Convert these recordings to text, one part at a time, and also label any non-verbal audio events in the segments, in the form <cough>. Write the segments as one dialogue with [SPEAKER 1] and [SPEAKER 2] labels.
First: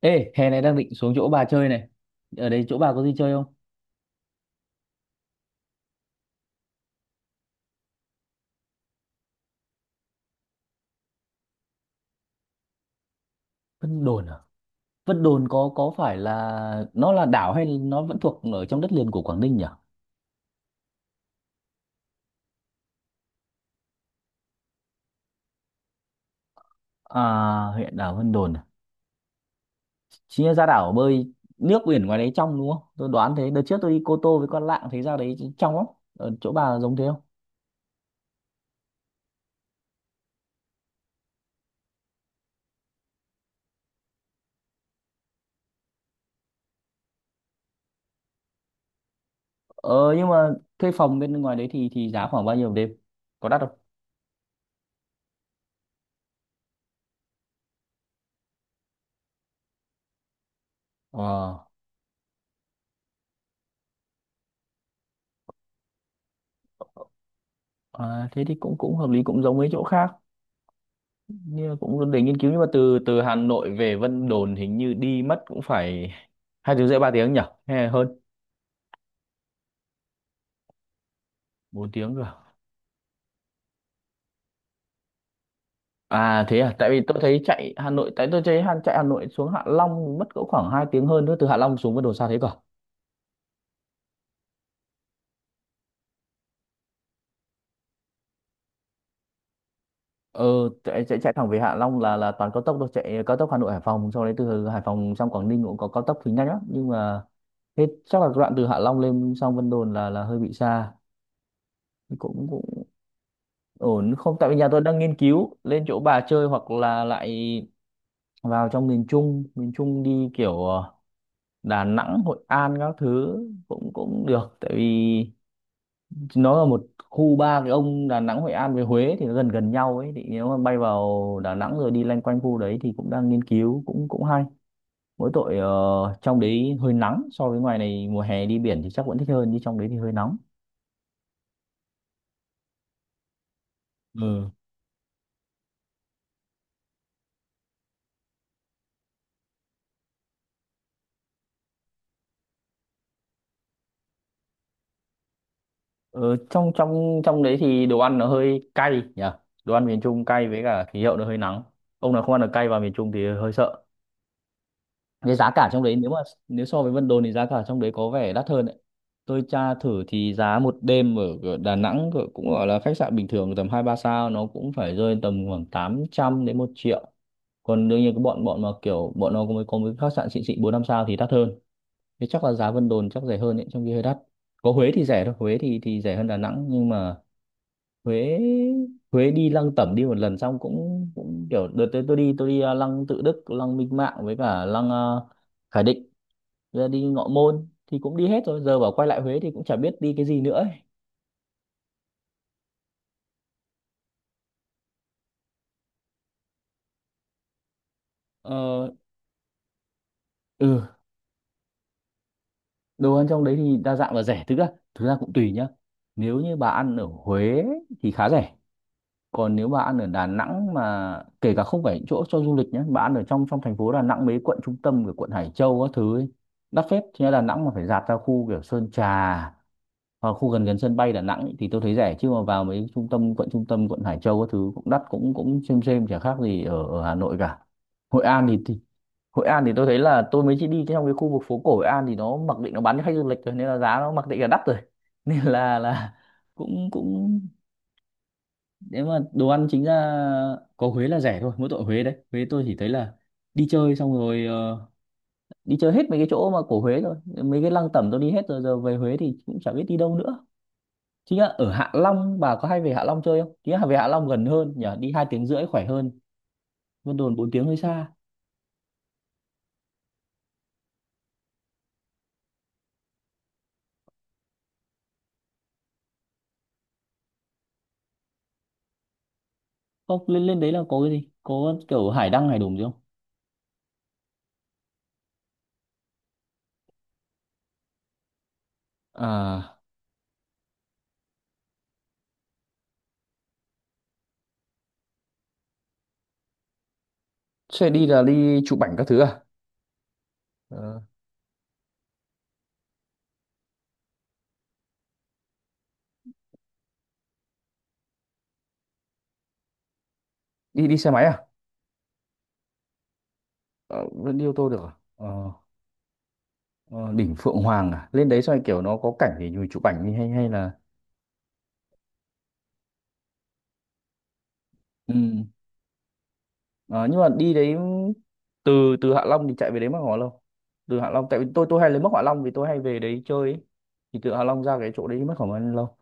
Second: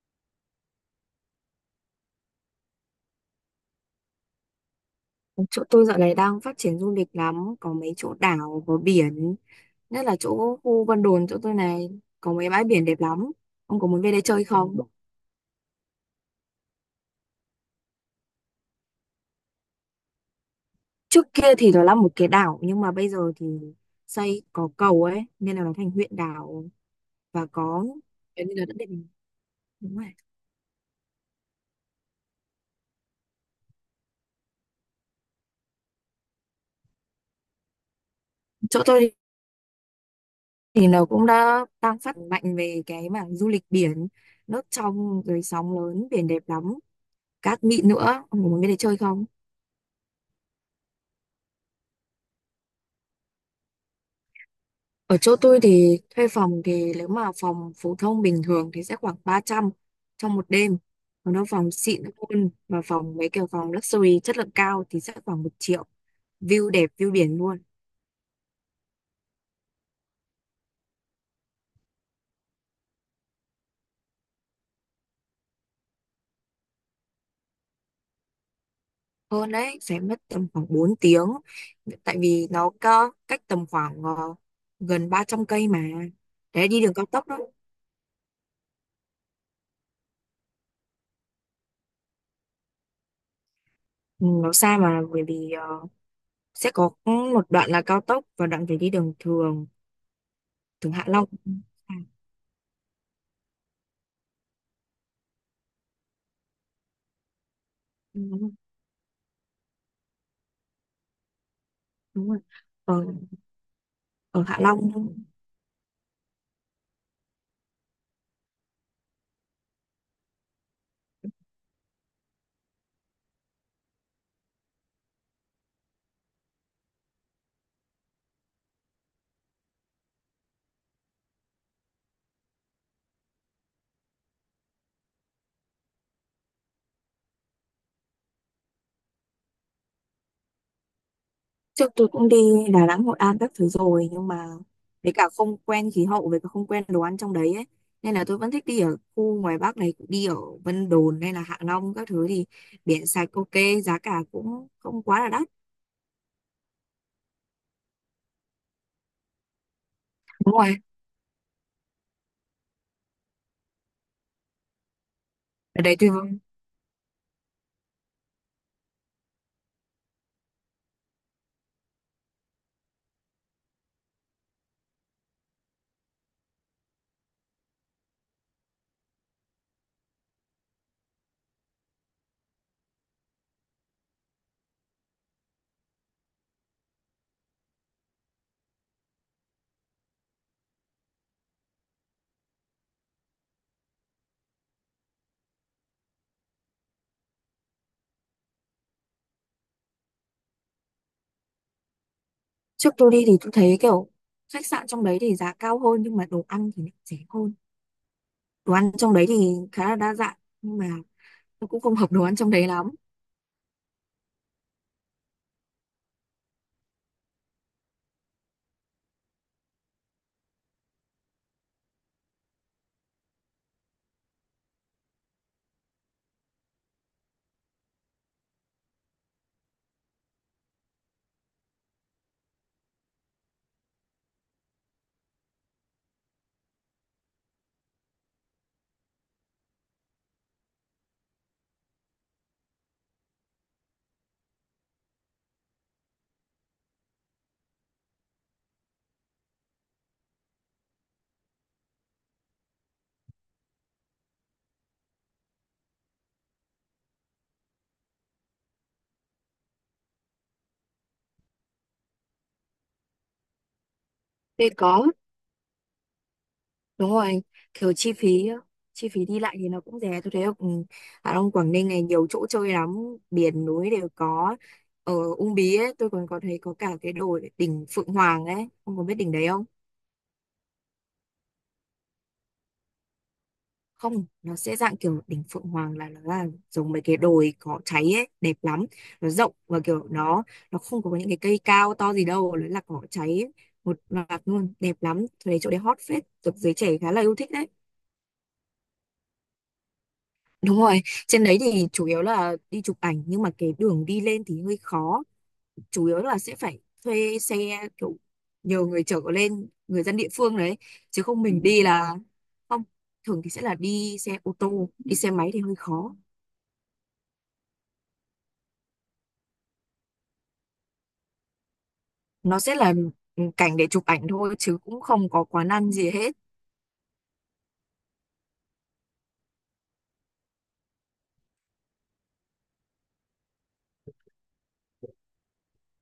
[SPEAKER 1] Ê, hè này đang định xuống chỗ bà chơi này. Ở đây chỗ bà có gì chơi không?
[SPEAKER 2] Chỗ tôi dạo này đang phát triển du lịch lắm, có mấy chỗ đảo có biển, nhất là chỗ khu Vân Đồn. Chỗ tôi này có mấy bãi biển đẹp lắm. Ông có muốn
[SPEAKER 1] Vân
[SPEAKER 2] về đây
[SPEAKER 1] Đồn à?
[SPEAKER 2] chơi không?
[SPEAKER 1] Vân Đồn có phải là nó là đảo hay nó vẫn thuộc ở trong đất liền của Quảng Ninh nhỉ?
[SPEAKER 2] Trước kia thì nó là một cái đảo nhưng mà bây giờ thì xây có cầu ấy nên là nó thành huyện đảo.
[SPEAKER 1] À,
[SPEAKER 2] Và có
[SPEAKER 1] huyện đảo Vân
[SPEAKER 2] kiểu
[SPEAKER 1] Đồn
[SPEAKER 2] như
[SPEAKER 1] à?
[SPEAKER 2] là đã định. Đúng rồi.
[SPEAKER 1] Chính là ra đảo bơi nước biển ngoài đấy trong đúng không? Tôi đoán thế. Đợt trước tôi đi Cô Tô với con Lạng thấy ra đấy trong lắm. Ở chỗ bà giống thế không?
[SPEAKER 2] Chỗ tôi thì nó cũng đã đang phát mạnh về cái mảng du lịch biển, nước trong rồi, sóng lớn, biển đẹp lắm, cát mịn nữa. Ông có muốn về đây chơi không?
[SPEAKER 1] Ờ, nhưng mà thuê phòng bên ngoài đấy thì giá khoảng bao nhiêu một đêm? Có đắt không?
[SPEAKER 2] Ở chỗ tôi thì thuê phòng thì nếu mà phòng phổ thông bình thường thì sẽ khoảng 300 trong một đêm. Còn nếu
[SPEAKER 1] Ờ,
[SPEAKER 2] phòng xịn hơn và phòng mấy kiểu phòng luxury chất lượng cao thì sẽ khoảng 1 triệu. View đẹp, view biển luôn.
[SPEAKER 1] à, thế thì cũng cũng hợp lý, cũng giống mấy chỗ khác. Như cũng để nghiên cứu, nhưng mà từ từ Hà Nội về Vân Đồn hình như đi mất cũng phải 2 tiếng rưỡi 3 tiếng nhỉ, hay là hơn.
[SPEAKER 2] Hơn đấy, sẽ mất tầm khoảng 4 tiếng.
[SPEAKER 1] 4 tiếng
[SPEAKER 2] Tại
[SPEAKER 1] cơ à?
[SPEAKER 2] vì nó có cách tầm khoảng gần 300 cây mà.
[SPEAKER 1] À, thế
[SPEAKER 2] Đấy,
[SPEAKER 1] à,
[SPEAKER 2] đi
[SPEAKER 1] tại
[SPEAKER 2] đường
[SPEAKER 1] vì
[SPEAKER 2] cao
[SPEAKER 1] tôi
[SPEAKER 2] tốc đó.
[SPEAKER 1] thấy chạy Hà Nội, tại tôi thấy chạy Hà Nội xuống Hạ Long mất cỡ khoảng 2 tiếng hơn, nữa từ Hạ Long xuống Vân Đồn xa thế cả.
[SPEAKER 2] Ừ, nó xa mà bởi vì sẽ có một đoạn là cao tốc và đoạn phải đi đường thường,
[SPEAKER 1] ờ
[SPEAKER 2] đường
[SPEAKER 1] chạy,
[SPEAKER 2] Hạ
[SPEAKER 1] chạy
[SPEAKER 2] Long.
[SPEAKER 1] chạy thẳng về Hạ
[SPEAKER 2] À,
[SPEAKER 1] Long là toàn cao tốc thôi, chạy cao tốc Hà Nội Hải Phòng sau đấy từ Hải Phòng sang Quảng Ninh cũng có cao tốc thì nhanh lắm, nhưng mà thế chắc là
[SPEAKER 2] đúng rồi.
[SPEAKER 1] đoạn từ Hạ Long lên sang Vân Đồn là hơi bị xa.
[SPEAKER 2] Đúng rồi.
[SPEAKER 1] Cũng cũng
[SPEAKER 2] Ờ,
[SPEAKER 1] ổn không,
[SPEAKER 2] ở
[SPEAKER 1] tại vì
[SPEAKER 2] Hạ
[SPEAKER 1] nhà tôi
[SPEAKER 2] Long.
[SPEAKER 1] đang nghiên cứu lên chỗ bà chơi hoặc là lại vào trong miền Trung, miền Trung đi kiểu Đà Nẵng Hội An các thứ, cũng cũng được, tại vì nó là một khu ba cái ông Đà Nẵng Hội An với Huế thì nó gần gần nhau ấy, thì nếu mà bay vào Đà Nẵng rồi đi loanh quanh khu đấy thì cũng đang nghiên cứu, cũng cũng hay. Mỗi tội trong đấy hơi nắng so với ngoài này, mùa hè đi biển thì chắc vẫn thích hơn, nhưng trong đấy thì hơi nóng.
[SPEAKER 2] Trước tôi cũng đi Đà Nẵng, Hội An các thứ rồi nhưng mà
[SPEAKER 1] Ừ.
[SPEAKER 2] với cả không quen khí hậu, với cả không quen đồ ăn trong đấy ấy. Nên là tôi vẫn thích đi ở khu ngoài Bắc này, đi ở Vân Đồn hay là Hạ Long các thứ thì biển sạch, ok, giá cả cũng không quá là đắt.
[SPEAKER 1] Ờ, trong trong trong đấy thì đồ ăn nó hơi cay nhỉ, đồ ăn miền Trung cay
[SPEAKER 2] Đúng
[SPEAKER 1] với
[SPEAKER 2] rồi,
[SPEAKER 1] cả khí hậu nó hơi nắng. Ông nào không ăn được cay vào miền Trung thì hơi sợ. Cái giá cả trong
[SPEAKER 2] ở
[SPEAKER 1] đấy
[SPEAKER 2] đấy
[SPEAKER 1] nếu
[SPEAKER 2] tôi
[SPEAKER 1] mà nếu so với Vân Đồn thì giá cả trong đấy có vẻ đắt hơn đấy. Tôi tra thử thì giá một đêm ở ở Đà Nẵng cũng gọi là khách sạn bình thường tầm hai ba sao nó cũng phải rơi tầm khoảng 800 đến 1 triệu. Còn đương nhiên cái bọn bọn mà kiểu bọn nó có mấy khách sạn xịn xịn bốn năm sao thì đắt hơn. Thế chắc là giá Vân Đồn chắc rẻ hơn đấy, trong khi hơi đắt. Có Huế thì rẻ thôi, Huế thì rẻ hơn Đà Nẵng, nhưng mà Huế, Huế đi Lăng Tẩm đi một lần xong cũng cũng kiểu đợt tới tôi đi, Lăng Tự Đức, Lăng Minh Mạng, với cả Lăng Khải Định, rồi đi Ngọ Môn thì cũng đi hết rồi, giờ bảo quay lại Huế thì cũng chả biết đi cái gì nữa ấy.
[SPEAKER 2] trước tôi đi thì tôi thấy kiểu khách sạn trong đấy thì giá cao hơn nhưng mà đồ ăn thì lại rẻ hơn. Đồ
[SPEAKER 1] Ờ,
[SPEAKER 2] ăn trong đấy thì khá là đa dạng nhưng mà
[SPEAKER 1] ừ.
[SPEAKER 2] tôi cũng không hợp đồ ăn trong đấy lắm.
[SPEAKER 1] Đồ ăn trong đấy thì đa dạng và rẻ, thực ra cũng tùy nhá. Nếu như bà ăn ở Huế thì khá rẻ. Còn nếu bà ăn ở Đà Nẵng mà kể cả không phải những chỗ cho du lịch nhé, bà ăn ở trong trong thành phố Đà Nẵng, mấy quận trung tâm của quận Hải Châu các thứ ấy, đắt phết chứ. Đà Nẵng mà phải dạt ra khu kiểu Sơn Trà, Ờ, khu gần gần sân bay Đà Nẵng ý, thì tôi thấy rẻ, chứ mà vào mấy trung tâm, quận trung tâm quận Hải Châu các thứ cũng đắt, cũng cũng xem chả khác gì ở Hà Nội cả. Hội An thì Hội An thì tôi thấy là tôi mới chỉ đi trong cái khu vực phố cổ Hội An, thì nó mặc định nó bán cho khách du lịch rồi, nên là giá nó mặc định là đắt rồi <laughs> nên là cũng cũng nếu mà đồ ăn chính ra có Huế là rẻ thôi, mỗi tội Huế đấy, Huế tôi chỉ thấy là đi chơi xong rồi đi chơi hết mấy cái chỗ mà cổ Huế rồi mấy cái lăng tẩm tôi đi hết rồi, giờ về Huế thì cũng chả biết đi đâu nữa. Chính là ở Hạ Long, bà có hay về Hạ Long chơi không? Chính là về Hạ Long gần
[SPEAKER 2] Thế
[SPEAKER 1] hơn nhỉ,
[SPEAKER 2] có.
[SPEAKER 1] đi 2 tiếng rưỡi khỏe hơn,
[SPEAKER 2] Đúng
[SPEAKER 1] Vân
[SPEAKER 2] rồi
[SPEAKER 1] Đồn
[SPEAKER 2] anh,
[SPEAKER 1] 4 tiếng hơi
[SPEAKER 2] kiểu
[SPEAKER 1] xa.
[SPEAKER 2] chi phí đi lại thì nó cũng rẻ. Tôi thấy ở trong Quảng Ninh này nhiều chỗ chơi lắm, biển núi đều có. Ở Uông Bí ấy tôi còn có thấy có cả cái đồi đỉnh Phượng Hoàng ấy. Ông có biết đỉnh đấy không?
[SPEAKER 1] Không, lên lên đấy là có cái gì, có kiểu hải đăng hải đùng gì không?
[SPEAKER 2] Không, nó sẽ dạng kiểu đỉnh Phượng Hoàng là nó là giống mấy cái đồi có cháy ấy, đẹp lắm. Nó rộng
[SPEAKER 1] À,
[SPEAKER 2] và kiểu nó không có những cái cây cao to gì đâu, nó là cỏ cháy ấy. Một loạt luôn, đẹp lắm. Tôi thấy chỗ đấy hot phết, được giới trẻ khá là yêu thích đấy.
[SPEAKER 1] xe đi là đi chụp ảnh các thứ à?
[SPEAKER 2] Đúng
[SPEAKER 1] Ờ,
[SPEAKER 2] rồi, trên đấy thì chủ yếu là đi chụp ảnh nhưng mà cái đường đi lên thì hơi khó. Chủ yếu là sẽ phải thuê xe, kiểu nhờ người chở lên, người dân địa phương đấy,
[SPEAKER 1] đi đi xe
[SPEAKER 2] chứ
[SPEAKER 1] máy
[SPEAKER 2] không. Ừ.
[SPEAKER 1] à?
[SPEAKER 2] Mình đi là không, thường thì sẽ là
[SPEAKER 1] Ờ,
[SPEAKER 2] đi xe
[SPEAKER 1] vẫn đi ô
[SPEAKER 2] ô
[SPEAKER 1] tô được
[SPEAKER 2] tô,
[SPEAKER 1] à?
[SPEAKER 2] đi xe máy
[SPEAKER 1] Ờ,
[SPEAKER 2] thì hơi khó.
[SPEAKER 1] ờ, đỉnh Phượng Hoàng à? Lên đấy xong rồi kiểu nó có cảnh thì mình chụp ảnh đi, hay hay là
[SPEAKER 2] Nó sẽ là cảnh để chụp ảnh thôi chứ cũng
[SPEAKER 1] ừ.
[SPEAKER 2] không có quán ăn gì hết.
[SPEAKER 1] Ờ, nhưng mà đi đấy từ từ Hạ Long thì chạy về đấy mất khoảng bao lâu? Từ Hạ Long, tại vì tôi hay lấy mất Hạ Long vì tôi hay về đấy chơi ấy. Thì từ Hạ Long ra cái chỗ đấy mất khoảng bao lâu?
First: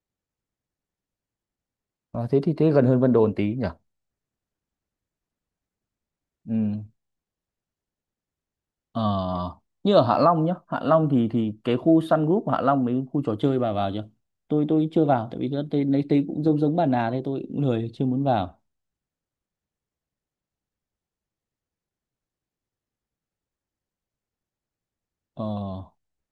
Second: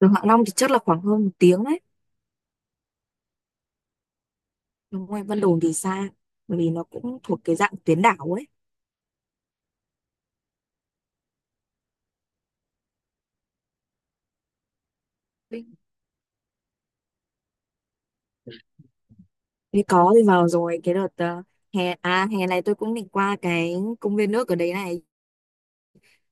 [SPEAKER 2] Từ Hạ Long thì chắc là khoảng hơn một tiếng đấy.
[SPEAKER 1] Ờ, thế thì thế gần hơn Vân Đồn tí nhỉ?
[SPEAKER 2] Đúng rồi, Vân Đồn thì xa, bởi vì
[SPEAKER 1] Ừ.
[SPEAKER 2] nó cũng thuộc cái dạng tuyến đảo
[SPEAKER 1] Ờ, như ở Hạ Long nhá, Hạ Long thì cái khu Sun Group Hạ Long mấy khu trò chơi bà vào chưa? Tôi chưa vào tại vì nó
[SPEAKER 2] ấy.
[SPEAKER 1] tên, lấy tên cũng giống giống bà Nà thế tôi cũng lười chưa muốn vào.
[SPEAKER 2] Thì có thì vào rồi. Cái đợt hè à hè này tôi cũng định qua cái công viên nước ở đấy này,
[SPEAKER 1] Ờ,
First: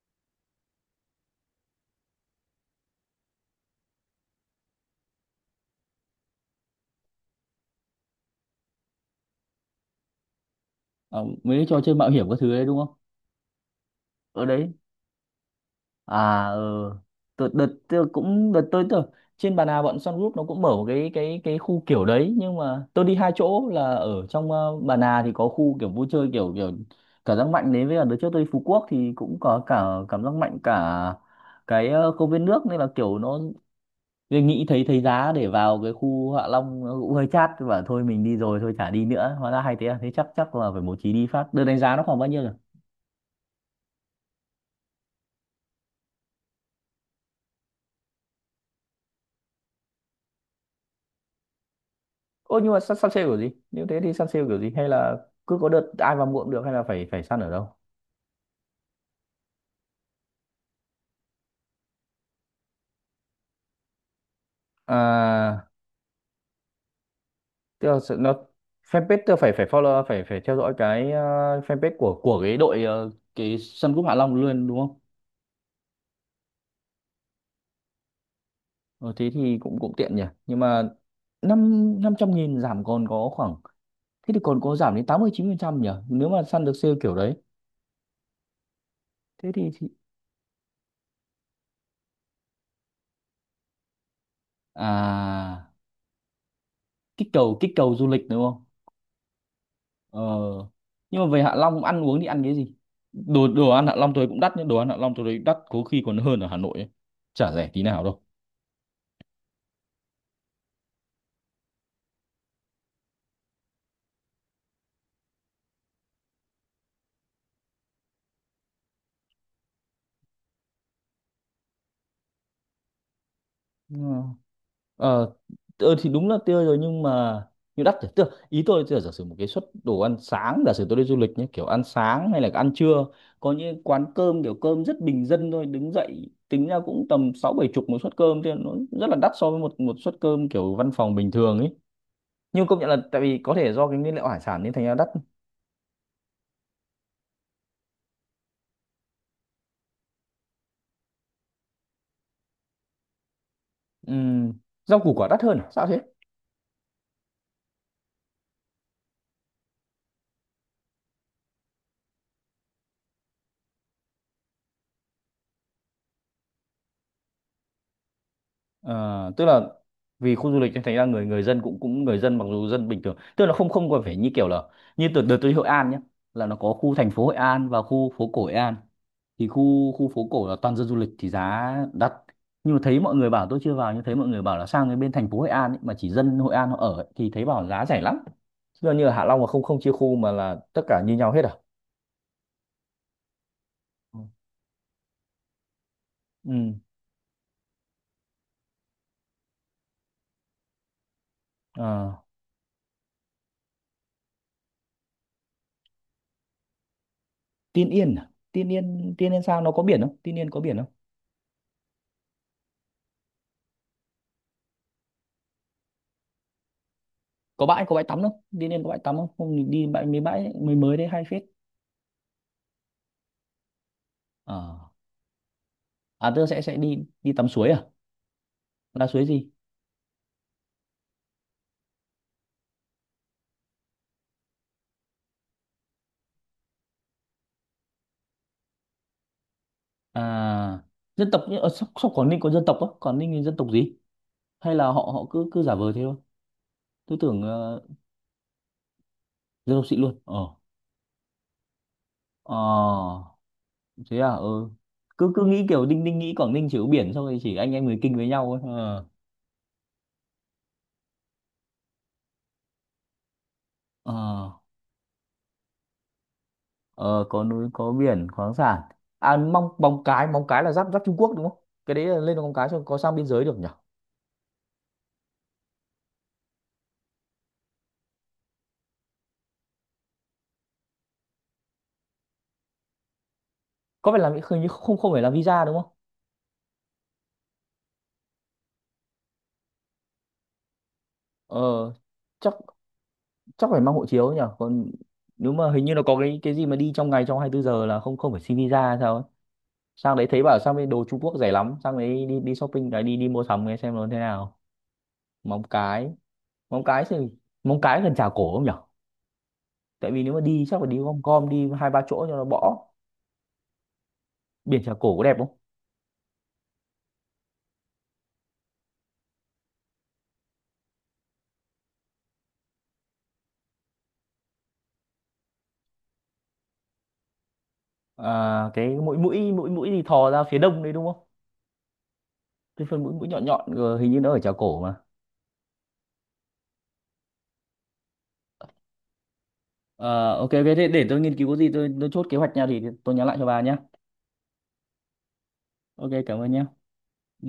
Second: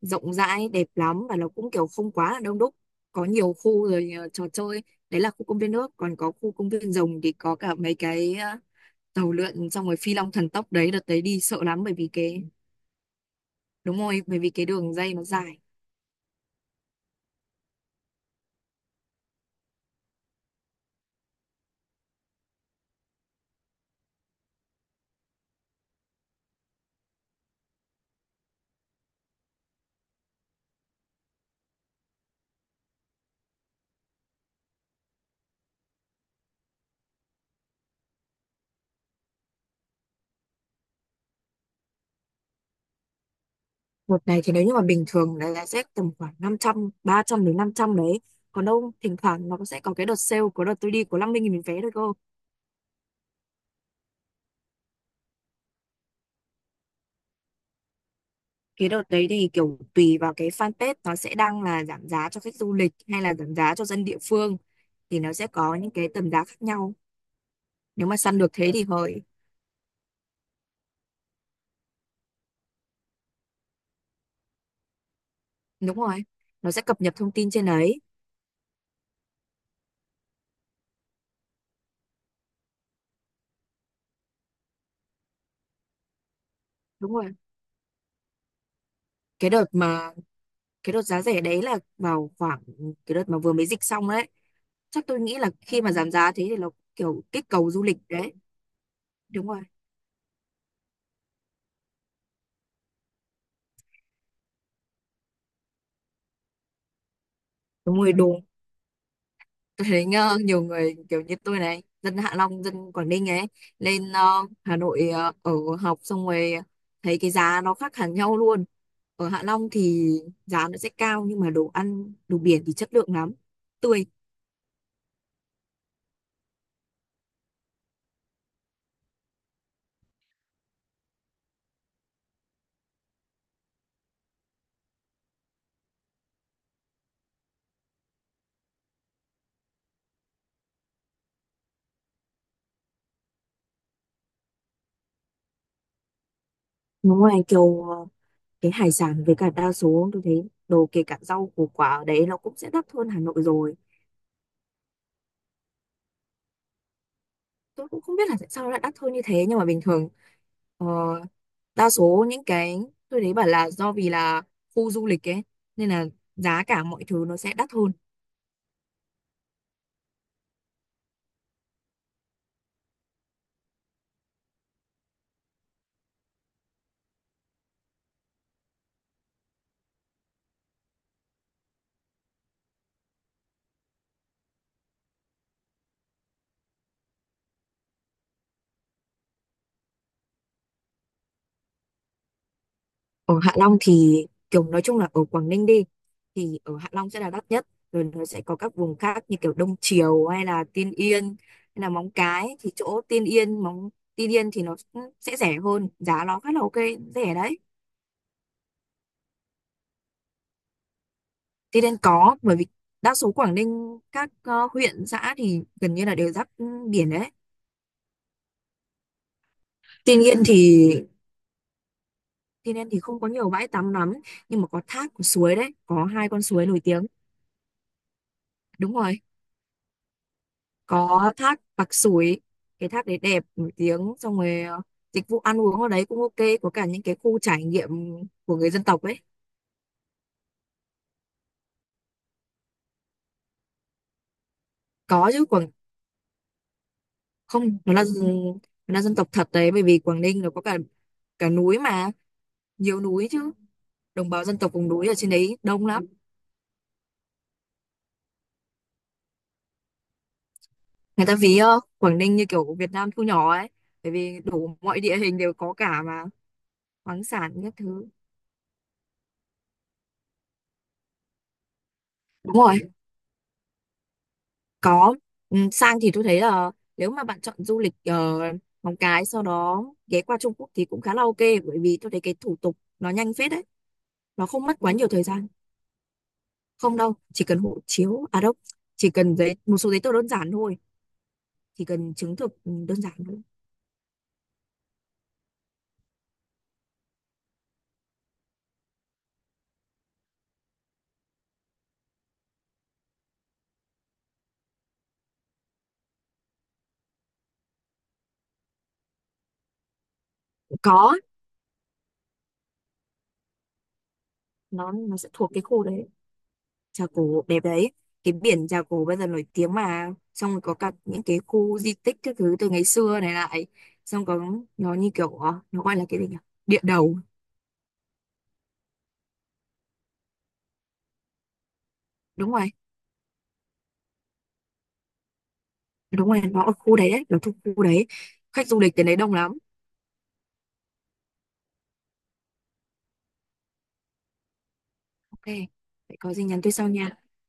[SPEAKER 2] rộng rãi đẹp lắm và nó cũng kiểu không quá là đông đúc, có nhiều khu rồi trò chơi. Đấy là khu công viên nước, còn có khu công viên rồng thì có cả mấy cái tàu lượn, xong rồi phi long thần tốc. Đấy, đợt đấy
[SPEAKER 1] ờ,
[SPEAKER 2] đi sợ
[SPEAKER 1] mấy cái trò
[SPEAKER 2] lắm bởi
[SPEAKER 1] chơi
[SPEAKER 2] vì
[SPEAKER 1] mạo hiểm các
[SPEAKER 2] cái.
[SPEAKER 1] thứ đấy đúng không?
[SPEAKER 2] Đúng rồi, bởi
[SPEAKER 1] Ở
[SPEAKER 2] vì cái
[SPEAKER 1] đấy,
[SPEAKER 2] đường dây nó dài.
[SPEAKER 1] à ừ. Đợt tôi trên Bà Nà, bọn Sun Group nó cũng mở một cái khu kiểu đấy, nhưng mà tôi đi hai chỗ là ở trong Bà Nà thì có khu kiểu vui chơi kiểu kiểu cảm giác mạnh đấy, với cả đợt trước tôi đi Phú Quốc thì cũng có cả cảm giác mạnh, cả cái công viên nước, nên là kiểu nó tôi nghĩ thấy thấy giá để vào cái khu Hạ Long nó cũng hơi chát và thôi mình đi rồi thôi chả đi nữa. Hóa ra hay thế à, thế chắc chắc là phải bố trí đi phát. Đợt đánh giá nó khoảng bao nhiêu?
[SPEAKER 2] Đợt này thì nếu như mà bình thường là sẽ tầm khoảng 500, 300 đến 500 đấy. Còn đâu thỉnh thoảng nó sẽ có cái đợt sale, của đợt tôi đi có 50.000 vé thôi cơ.
[SPEAKER 1] Ô, nhưng mà săn sale kiểu gì? Nếu thế thì săn sale kiểu gì? Hay là cứ có đợt ai vào mua cũng được, hay là phải phải săn ở đâu?
[SPEAKER 2] Cái đợt đấy thì kiểu tùy vào cái fanpage, nó sẽ đăng là giảm giá cho khách du lịch hay là giảm giá cho dân địa phương, thì nó sẽ
[SPEAKER 1] À,
[SPEAKER 2] có những cái tầm giá khác nhau.
[SPEAKER 1] tức là
[SPEAKER 2] Nếu mà
[SPEAKER 1] nó
[SPEAKER 2] săn được thế thì
[SPEAKER 1] fanpage,
[SPEAKER 2] hời.
[SPEAKER 1] tức là phải phải follow, phải phải theo dõi cái fanpage của cái đội, cái sân cúp Hạ Long luôn đúng không?
[SPEAKER 2] Đúng rồi, nó sẽ cập nhật thông tin trên đấy.
[SPEAKER 1] Ờ, thế thì cũng cũng tiện nhỉ. Nhưng mà năm 500.000 giảm còn có khoảng, thế thì còn có giảm đến 89% nhỉ? Nếu mà săn được sale
[SPEAKER 2] Đúng
[SPEAKER 1] kiểu
[SPEAKER 2] rồi,
[SPEAKER 1] đấy.
[SPEAKER 2] cái
[SPEAKER 1] Thế
[SPEAKER 2] đợt
[SPEAKER 1] thì...
[SPEAKER 2] mà cái đợt giá rẻ đấy là vào khoảng cái đợt mà vừa mới dịch xong đấy. Chắc tôi nghĩ là
[SPEAKER 1] À,
[SPEAKER 2] khi mà giảm giá thế thì nó kiểu kích cầu
[SPEAKER 1] kích
[SPEAKER 2] du
[SPEAKER 1] cầu
[SPEAKER 2] lịch
[SPEAKER 1] du lịch
[SPEAKER 2] đấy.
[SPEAKER 1] đúng không?
[SPEAKER 2] Đúng rồi.
[SPEAKER 1] Ờ. Nhưng mà về Hạ Long ăn uống thì ăn cái gì? Đồ đồ ăn Hạ Long tôi cũng đắt, nhưng đồ ăn Hạ Long tôi thấy đắt có khi còn hơn ở Hà Nội ấy. Chả rẻ tí
[SPEAKER 2] Đúng
[SPEAKER 1] nào
[SPEAKER 2] rồi.
[SPEAKER 1] đâu.
[SPEAKER 2] Tôi thấy nhiều người kiểu như tôi này, dân Hạ Long, dân Quảng Ninh ấy, lên Hà Nội ở học xong rồi thấy cái giá nó khác hẳn nhau luôn. Ở Hạ Long thì giá nó sẽ cao nhưng mà đồ ăn, đồ biển thì chất lượng lắm, tươi.
[SPEAKER 1] Nhưng ờ ờ, thì đúng là tươi rồi nhưng mà nhưng đắt rồi. Tức là ý tôi là giả sử một cái suất đồ ăn sáng, giả sử tôi đi du lịch nhé, kiểu ăn sáng hay là ăn trưa, có những quán cơm kiểu cơm rất bình dân thôi, đứng dậy tính ra cũng tầm sáu bảy chục một suất cơm thì nó rất là đắt so với một một suất cơm kiểu văn phòng bình thường ấy, nhưng công nhận là tại vì có thể do cái nguyên liệu hải sản nên thành ra đắt.
[SPEAKER 2] Nó ngoài kiểu cái hải sản với cả đa số tôi thấy đồ kể cả rau củ quả ở đấy nó cũng sẽ đắt hơn Hà Nội rồi.
[SPEAKER 1] Ừm, rau củ quả đắt hơn à? Sao thế?
[SPEAKER 2] Tôi cũng không biết là tại sao nó lại đắt hơn như thế nhưng mà bình thường ờ, đa số những cái tôi thấy bảo là do vì là khu du lịch ấy nên là giá cả mọi thứ nó sẽ đắt hơn.
[SPEAKER 1] Ờ, tức là vì khu du lịch nên thành ra người người dân cũng cũng người dân, mặc dù dân bình thường, tức là không không còn phải như kiểu là như từ đợt tôi đi Hội An nhé, là nó có khu thành phố Hội An và khu phố cổ Hội An, thì khu khu phố cổ là toàn dân du lịch thì giá đắt, nhưng mà thấy mọi người bảo, tôi chưa vào, nhưng thấy mọi người bảo là sang cái bên thành phố Hội An ấy, mà chỉ dân Hội An họ ở ấy, thì thấy bảo giá rẻ lắm, chứ như ở Hạ Long mà không không chia khu mà là tất cả như nhau hết à.
[SPEAKER 2] Ở Hạ Long
[SPEAKER 1] Ừ.
[SPEAKER 2] thì kiểu nói chung là ở Quảng Ninh đi
[SPEAKER 1] Ừ.
[SPEAKER 2] thì ở Hạ Long sẽ là đắt nhất rồi. Nó sẽ có các vùng khác như kiểu Đông Triều hay là Tiên Yên hay là Móng
[SPEAKER 1] Ờ.
[SPEAKER 2] Cái thì chỗ Tiên Yên Tiên Yên thì nó cũng sẽ rẻ hơn, giá nó khá là ok, rẻ đấy.
[SPEAKER 1] Tiên Yên à? Tiên Yên sao nó có biển không, Tiên Yên có biển không?
[SPEAKER 2] Tây Đen có, bởi vì đa số Quảng Ninh các huyện xã thì gần như là đều giáp biển đấy.
[SPEAKER 1] Có bãi tắm không, Tiên Yên có bãi tắm không không mình đi bãi,
[SPEAKER 2] Tuy
[SPEAKER 1] mấy
[SPEAKER 2] nhiên
[SPEAKER 1] bãi
[SPEAKER 2] thì
[SPEAKER 1] mới mới đấy hay phết.
[SPEAKER 2] Tây Đen thì không có nhiều bãi tắm lắm nhưng mà có
[SPEAKER 1] Ờ.
[SPEAKER 2] thác có suối đấy, có hai
[SPEAKER 1] À,
[SPEAKER 2] con
[SPEAKER 1] tôi sẽ
[SPEAKER 2] suối
[SPEAKER 1] sẽ
[SPEAKER 2] nổi tiếng.
[SPEAKER 1] đi đi tắm suối à,
[SPEAKER 2] Đúng
[SPEAKER 1] là
[SPEAKER 2] rồi,
[SPEAKER 1] suối gì?
[SPEAKER 2] có thác Pạc Súi, cái thác đấy đẹp nổi tiếng. Xong rồi dịch vụ ăn uống ở đấy cũng ok, có cả những cái khu trải nghiệm của người dân tộc ấy.
[SPEAKER 1] À, dân tộc ở sóc sóc Quảng Ninh có dân tộc á? Quảng Ninh thì dân tộc gì, hay là họ họ
[SPEAKER 2] Có chứ.
[SPEAKER 1] cứ cứ giả vờ thế thôi? Tôi tưởng
[SPEAKER 2] Không, nó là dân tộc thật đấy
[SPEAKER 1] dân
[SPEAKER 2] bởi
[SPEAKER 1] tộc
[SPEAKER 2] vì
[SPEAKER 1] xịn luôn.
[SPEAKER 2] Quảng Ninh nó
[SPEAKER 1] Ờ
[SPEAKER 2] có cả cả núi mà, nhiều
[SPEAKER 1] ờ,
[SPEAKER 2] núi chứ.
[SPEAKER 1] thế à,
[SPEAKER 2] Đồng bào dân
[SPEAKER 1] ừ.
[SPEAKER 2] tộc vùng núi ở trên
[SPEAKER 1] Cứ cứ
[SPEAKER 2] đấy
[SPEAKER 1] nghĩ
[SPEAKER 2] đông
[SPEAKER 1] kiểu Đinh
[SPEAKER 2] lắm.
[SPEAKER 1] Đinh nghĩ Quảng Ninh chỉ có biển xong rồi chỉ anh em người Kinh với nhau thôi. Ờ
[SPEAKER 2] Người ta ví Quảng Ninh như kiểu Việt Nam thu nhỏ ấy bởi vì
[SPEAKER 1] Ờ.
[SPEAKER 2] đủ mọi địa hình đều có cả mà.
[SPEAKER 1] Ờ,
[SPEAKER 2] Khoáng
[SPEAKER 1] có
[SPEAKER 2] sản
[SPEAKER 1] núi
[SPEAKER 2] các
[SPEAKER 1] có
[SPEAKER 2] thứ.
[SPEAKER 1] biển, khoáng sản. À, Móng Cái, Móng Cái là giáp giáp Trung Quốc đúng không? Cái đấy là lên Móng
[SPEAKER 2] Đúng
[SPEAKER 1] Cái
[SPEAKER 2] rồi,
[SPEAKER 1] cho có sang biên giới được nhỉ?
[SPEAKER 2] có. Sang thì tôi thấy là nếu mà bạn chọn du lịch ở Móng Cái sau đó ghé qua Trung Quốc thì cũng khá là ok, bởi vì tôi thấy cái thủ tục nó nhanh phết đấy.
[SPEAKER 1] Có phải làm,
[SPEAKER 2] Nó
[SPEAKER 1] hình
[SPEAKER 2] không
[SPEAKER 1] như
[SPEAKER 2] mất quá
[SPEAKER 1] không,
[SPEAKER 2] nhiều
[SPEAKER 1] không phải
[SPEAKER 2] thời
[SPEAKER 1] làm
[SPEAKER 2] gian.
[SPEAKER 1] visa đúng không?
[SPEAKER 2] Không đâu, chỉ cần hộ chiếu. À đâu, chỉ cần một số giấy tờ đơn giản thôi. Chỉ
[SPEAKER 1] ờ
[SPEAKER 2] cần chứng
[SPEAKER 1] chắc
[SPEAKER 2] thực đơn giản thôi.
[SPEAKER 1] chắc phải mang hộ chiếu nhỉ. Còn nếu mà hình như nó có cái gì mà đi trong ngày, trong 24 giờ là không, không phải xin visa hay sao ấy. Sang đấy thấy bảo sang bên đồ Trung Quốc rẻ lắm, sang đấy đi đi shopping đấy, đi đi mua sắm nghe xem nó thế nào. Móng Cái, Móng Cái thì Móng Cái gần Trà Cổ không nhỉ? Tại vì nếu mà đi chắc phải đi
[SPEAKER 2] Có,
[SPEAKER 1] gom gom đi hai ba chỗ cho nó bỏ. Biển Trà
[SPEAKER 2] nó
[SPEAKER 1] Cổ
[SPEAKER 2] nó
[SPEAKER 1] có
[SPEAKER 2] sẽ
[SPEAKER 1] đẹp
[SPEAKER 2] thuộc
[SPEAKER 1] không?
[SPEAKER 2] cái khu đấy. Trà Cổ đẹp đấy. Cái biển Trà Cổ bây giờ nổi tiếng mà, xong rồi có cả những cái khu di tích các thứ từ ngày xưa này lại. Xong có nó như kiểu nó gọi là cái gì nhỉ, địa đầu.
[SPEAKER 1] À, cái mũi mũi mũi mũi thì thò ra phía đông đấy đúng không?
[SPEAKER 2] Đúng rồi.
[SPEAKER 1] Cái phần mũi mũi nhọn nhọn hình như nó ở chảo cổ mà.
[SPEAKER 2] Đúng rồi, nó ở khu đấy đấy, nó thuộc khu đấy. Khách du lịch đến đấy đông lắm.
[SPEAKER 1] Ờ, ok, ok, thế để tôi nghiên cứu có gì tôi, chốt kế hoạch nha, thì tôi nhắn lại cho bà nhé.
[SPEAKER 2] Ok,
[SPEAKER 1] Ok,
[SPEAKER 2] vậy có
[SPEAKER 1] cảm
[SPEAKER 2] gì
[SPEAKER 1] ơn
[SPEAKER 2] nhắn
[SPEAKER 1] nhé.
[SPEAKER 2] tôi sau nha.
[SPEAKER 1] Ừ.